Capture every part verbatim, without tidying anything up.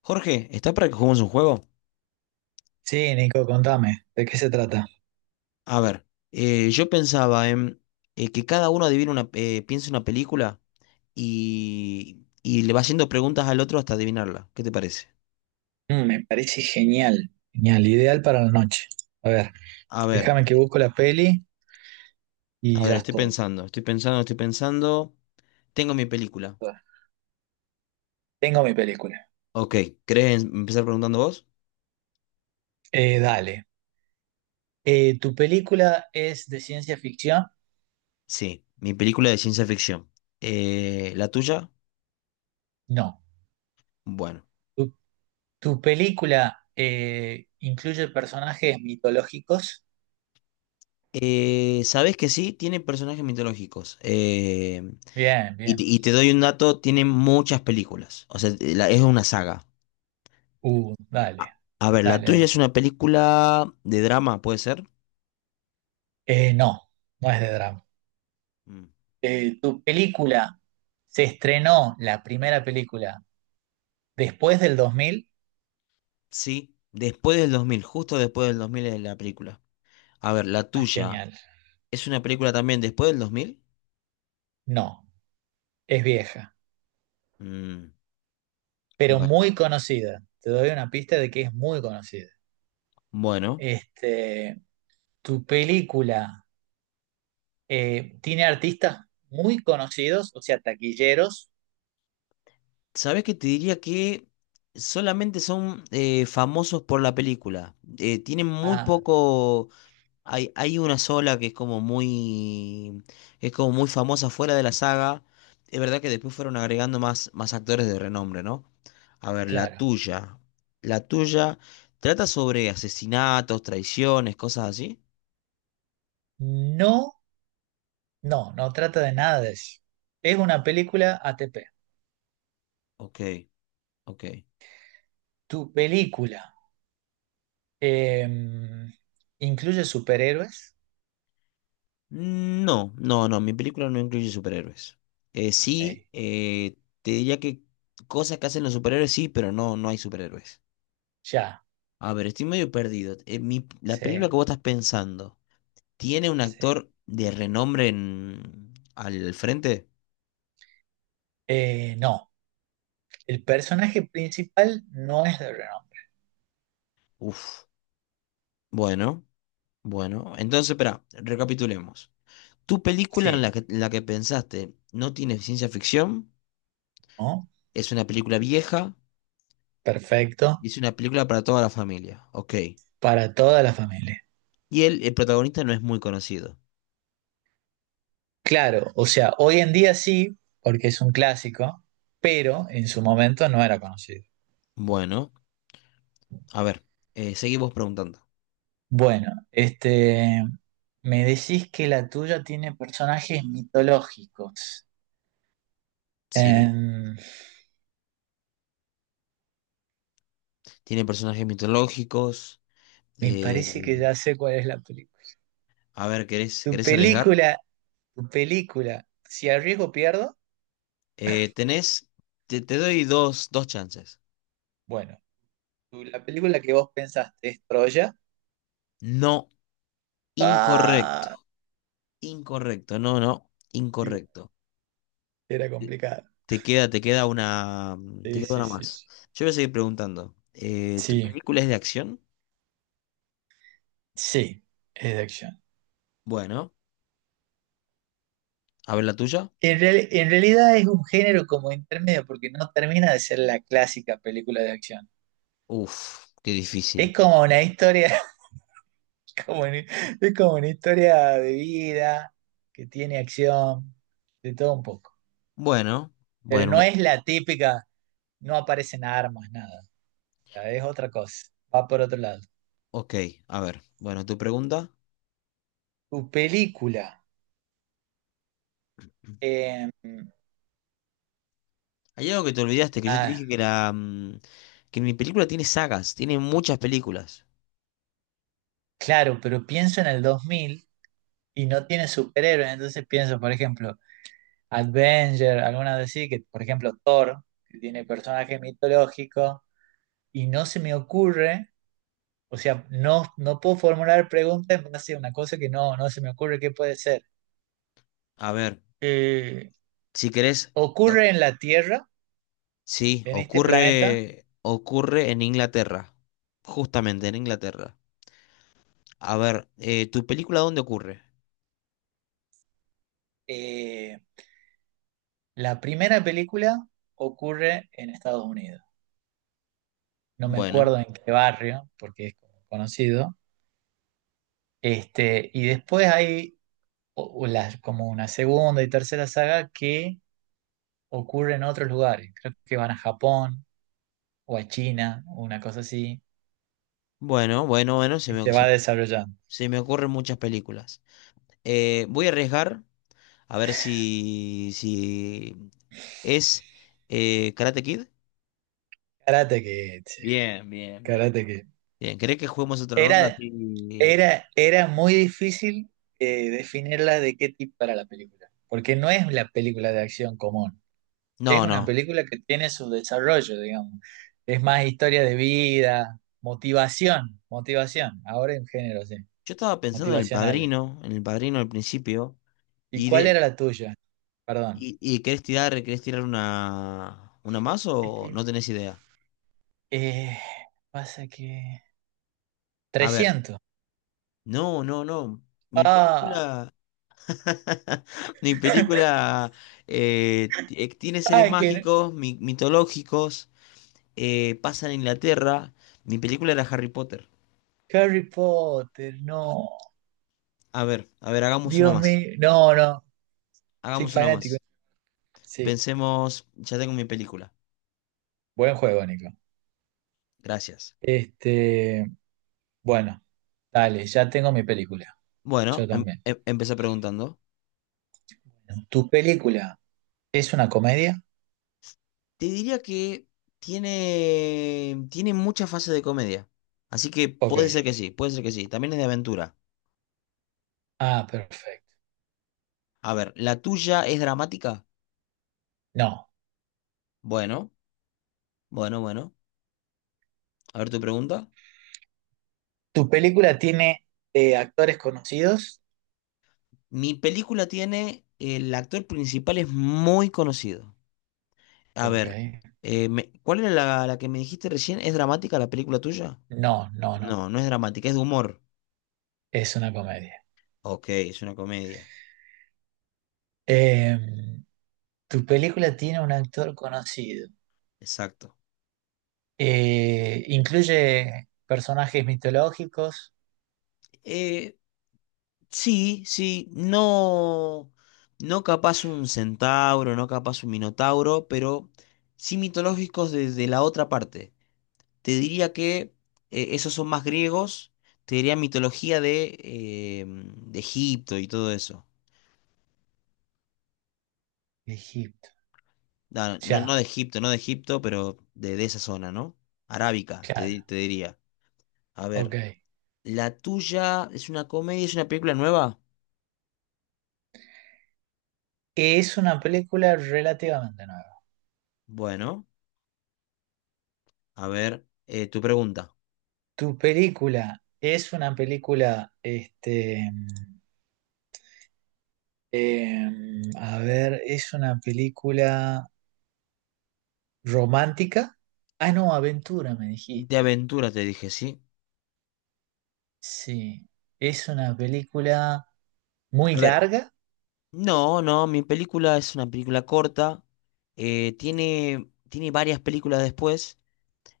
Jorge, ¿está para que juguemos un juego? Sí, Nico, contame, ¿de qué se trata? A ver, eh, yo pensaba en eh, que cada uno adivine una, eh, piense una película y, y le va haciendo preguntas al otro hasta adivinarla. ¿Qué te parece? Mm, me parece genial, genial, ideal para la noche. A ver, A ver, déjame que eh, busco la peli y a ver, ya estoy estoy. pensando, estoy pensando, estoy pensando. Tengo mi película. Tengo mi película. Ok, ¿querés em- empezar preguntando vos? Eh, dale. Eh, ¿tu película es de ciencia ficción? Sí, mi película de ciencia ficción. Eh, ¿la tuya? No. Bueno. ¿Tu, tu película eh, incluye personajes mitológicos? Eh, sabés que sí, tiene personajes mitológicos. Eh, Bien, Y te, bien. y te doy un dato, tiene muchas películas. O sea, eh, la- es una saga. Uh, dale, A, a ver, la dale, tuya dale. es una película de drama, ¿puede ser? Eh, no, no es de drama. Mm, Eh, ¿tu película se estrenó la primera película Después del dos mil? Sí, después del dos mil, justo después del dos mil es la película. A ver, la Ah, tuya genial. es una película también después del dos mil. No, es vieja, Mm, pero Bueno, muy conocida. Te doy una pista de que es muy conocida. bueno. Este, tu película eh, tiene artistas muy conocidos, o sea, taquilleros. ¿Sabes qué te diría que solamente son eh, famosos por la película? Eh, tienen muy Ah, poco. Hay, hay una sola que es como muy, que es como muy famosa fuera de la saga. Es verdad que después fueron agregando más, más actores de renombre, ¿no? A ver, la claro. tuya. La tuya trata sobre asesinatos, traiciones, cosas así. No, no, no trata de nada de eso. Es una película A T P. Ok, ok. Tu película eh, incluye superhéroes. No, no, no, mi película no incluye superhéroes. Eh, Ok, sí, eh, te diría que cosas que hacen los superhéroes sí, pero no, no hay superhéroes. Ya, A ver, estoy medio perdido. Eh, mi- la sí, película que vos estás pensando. ¿Tiene un sí. actor de renombre en- al frente? Eh, no. El personaje principal no es de renombre. Uf. Bueno, bueno. Entonces, espera, recapitulemos. ¿Tu película en Sí, la que, en la que pensaste no tiene ciencia ficción? ¿no? Es una película vieja Perfecto. y es una película para toda la familia. Ok. Para toda la familia. Y el, el protagonista no es muy conocido. Claro, o sea, hoy en día sí, porque es un clásico, pero en su momento no era conocido. Bueno, a ver, eh, seguimos preguntando. Bueno, este, me decís que la tuya tiene personajes mitológicos. Sí. Em, ¿Tiene personajes mitológicos? me Eh, parece que ya sé cuál es la película. a ver, ¿querés, Tu ¿querés arriesgar? película, tu película, si arriesgo pierdo, Eh, tenés, te, te doy dos, dos chances. bueno, tu- la película que vos pensaste es Troya. No, incorrecto, Ah, incorrecto, no, no, Igual incorrecto. Era Te complicado. te queda, te queda una, mm, te Sí, queda sí, una sí. más. Sí, Yo voy a seguir preguntando. eh, ¿tu sí, película es de acción? sí, es de acción. Bueno, a ver la tuya. En, real- en realidad es un género como intermedio porque no termina de ser la clásica película de acción. Uf, qué Es difícil. como una historia, como una- es como una historia de vida que tiene acción, de todo un poco. Bueno, Pero bueno, un- no e, es la típica, no aparecen armas, nada. O sea, es otra cosa, va por otro lado. ok, a ver. Bueno, tu pregunta. Tu película. eh, Hay algo que te olvidaste, que yo te ah, dije que la, mm, que mi película tiene sagas, tiene muchas películas. claro, pero pienso en el dos mil y no tiene superhéroes, entonces pienso, por ejemplo, Avenger, algunas de sí, que por ejemplo Thor, que tiene personaje mitológico, y no se me ocurre, o sea, no, no puedo formular preguntas en base a una cosa que no, no se me ocurre qué puede ser. A ver, Eh, si querés, ocurre en la Tierra, sí, en este planeta, ocurre, ocurre en Inglaterra, justamente en Inglaterra. A ver, eh, ¿tu película dónde ocurre? eh, la primera película ocurre en Estados Unidos. No me Bueno, acuerdo en qué barrio, porque es como conocido. Este, y después hay o- o las- como una segunda y tercera saga que ocurre en otros lugares. Creo que van a Japón o a China, una cosa así, bueno, bueno, bueno, se y me, se se va me- desarrollando. se me ocurren muchas películas. Eh, voy a arriesgar a ver si, si es eh, Karate Kid. Karate que Bien, bien, bien. Karate Kid. Bien, ¿querés que juguemos otra ronda? Era, Sí. era, era muy difícil eh, definirla de qué tipo era la película, porque no es la película de acción común, es No, una no. película que tiene su desarrollo, digamos. Es más historia de vida, motivación, motivación, ahora en género, sí, Yo estaba pensando en El motivacional. Padrino, en El Padrino al principio, ¿Y y cuál de, era la tuya? Perdón. ¿Y, y querés tirar, querés tirar una, una más Es o no tenés idea? Eh, pasa que A ver, trescientos. no, no, no. Mi Ah, película, mi película eh, ti- eh, tiene seres ay, que mágicos, mi- mitológicos, eh, pasa en Inglaterra. Mi película era Harry Potter. Harry Potter, no. A ver, a ver, hagamos una Dios más. mío, no, no. Soy Hagamos una fanático. más. Sí, Pensemos, ya tengo mi película. buen juego, Nico. Gracias. Este, bueno, dale, ya tengo mi película. Yo Bueno, em- también. em- empecé preguntando. Bueno, ¿Tu película es una comedia? Te diría que tiene, tiene muchas fases de comedia. Así que Ok. puede ser que sí, puede ser que sí. También es de aventura. Ah, perfecto. A ver, ¿la tuya es dramática? No. Bueno, bueno, bueno. A ver tu pregunta. ¿Tu película tiene eh, actores conocidos? Mi película tiene, el actor principal es muy conocido. A Ok. ver, eh, me- ¿cuál era la, la que me dijiste recién? ¿Es dramática la película tuya? No, no, no. No, no es dramática, es de humor. Es una comedia. Ok, es una comedia. Eh, tu película tiene un actor conocido. Exacto. Eh, incluye personajes mitológicos Eh, Sí, sí, no, no capaz un centauro, no capaz un minotauro, pero sí mitológicos desde la otra parte. Te diría que eh, esos son más griegos, te diría mitología de, eh, de Egipto y todo eso. de Egipto. No, no, no Ya, de Egipto, no de Egipto, pero de, de esa zona, ¿no? Arábica, te, di- claro. te diría. A Ok. ver, la tuya es una comedia, es una película nueva. Es una película relativamente nueva. Bueno, a ver, eh, tu pregunta. Tu película es una película, este, eh, a ver, es una película romántica. Ah, no, aventura, me De dijiste. aventura te dije, ¿sí? Sí, es una película muy A ver, larga. no, no, mi película es una película corta, eh, tiene, tiene varias películas después.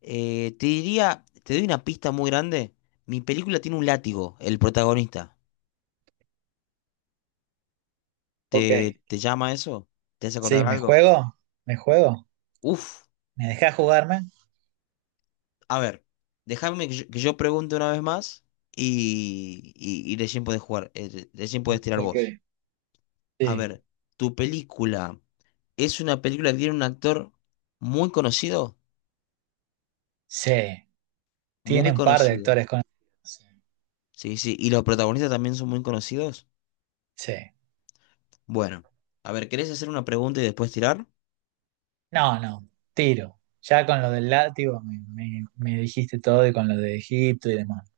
eh, Te diría, te doy una pista muy grande. Mi película tiene un látigo, el protagonista. Ok, ¿Te, te llama eso? ¿Te hace Sí, acordar ¿me algo? juego? ¿Me juego? Uf, ¿Me dejas jugarme? a ver, déjame que yo, que yo pregunte una vez más y, y, y recién podés jugar, eh, recién podés tirar ok. vos. A Sí. ver, ¿tu película es una película que tiene un actor muy conocido? Sí, tiene Muy un par de conocido. actores con. Sí. Sí, sí. ¿Y los protagonistas también son muy conocidos? Sí. Bueno, a ver, ¿querés hacer una pregunta y después tirar? No, no, tiro. Ya con lo del látigo me, me- me dijiste todo y con lo de Egipto y demás.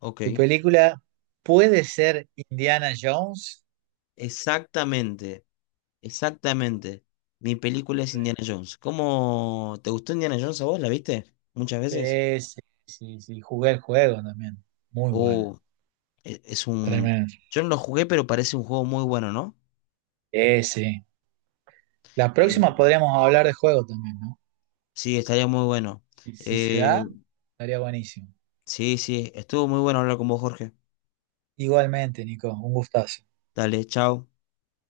Ok. ¿Tu película puede ser Indiana Jones? Exactamente, exactamente. Mi película es Sí, Indiana Jones. ¿Cómo te gustó Indiana Jones a vos? ¿La viste? ¿Muchas veces? sí, sí, sí. sí. Jugué el juego también. Muy bueno. Oh, e- es un... Tremendo. Yo no lo jugué, pero parece un juego muy bueno, ¿no? Sí, sí. La próxima Eh, podríamos hablar de juego también, ¿no? sí, estaría muy bueno. Y si se Eh, da, estaría buenísimo. sí, sí, estuvo muy bueno hablar con vos, Jorge. Igualmente, Nico, un gustazo. Dale, chao.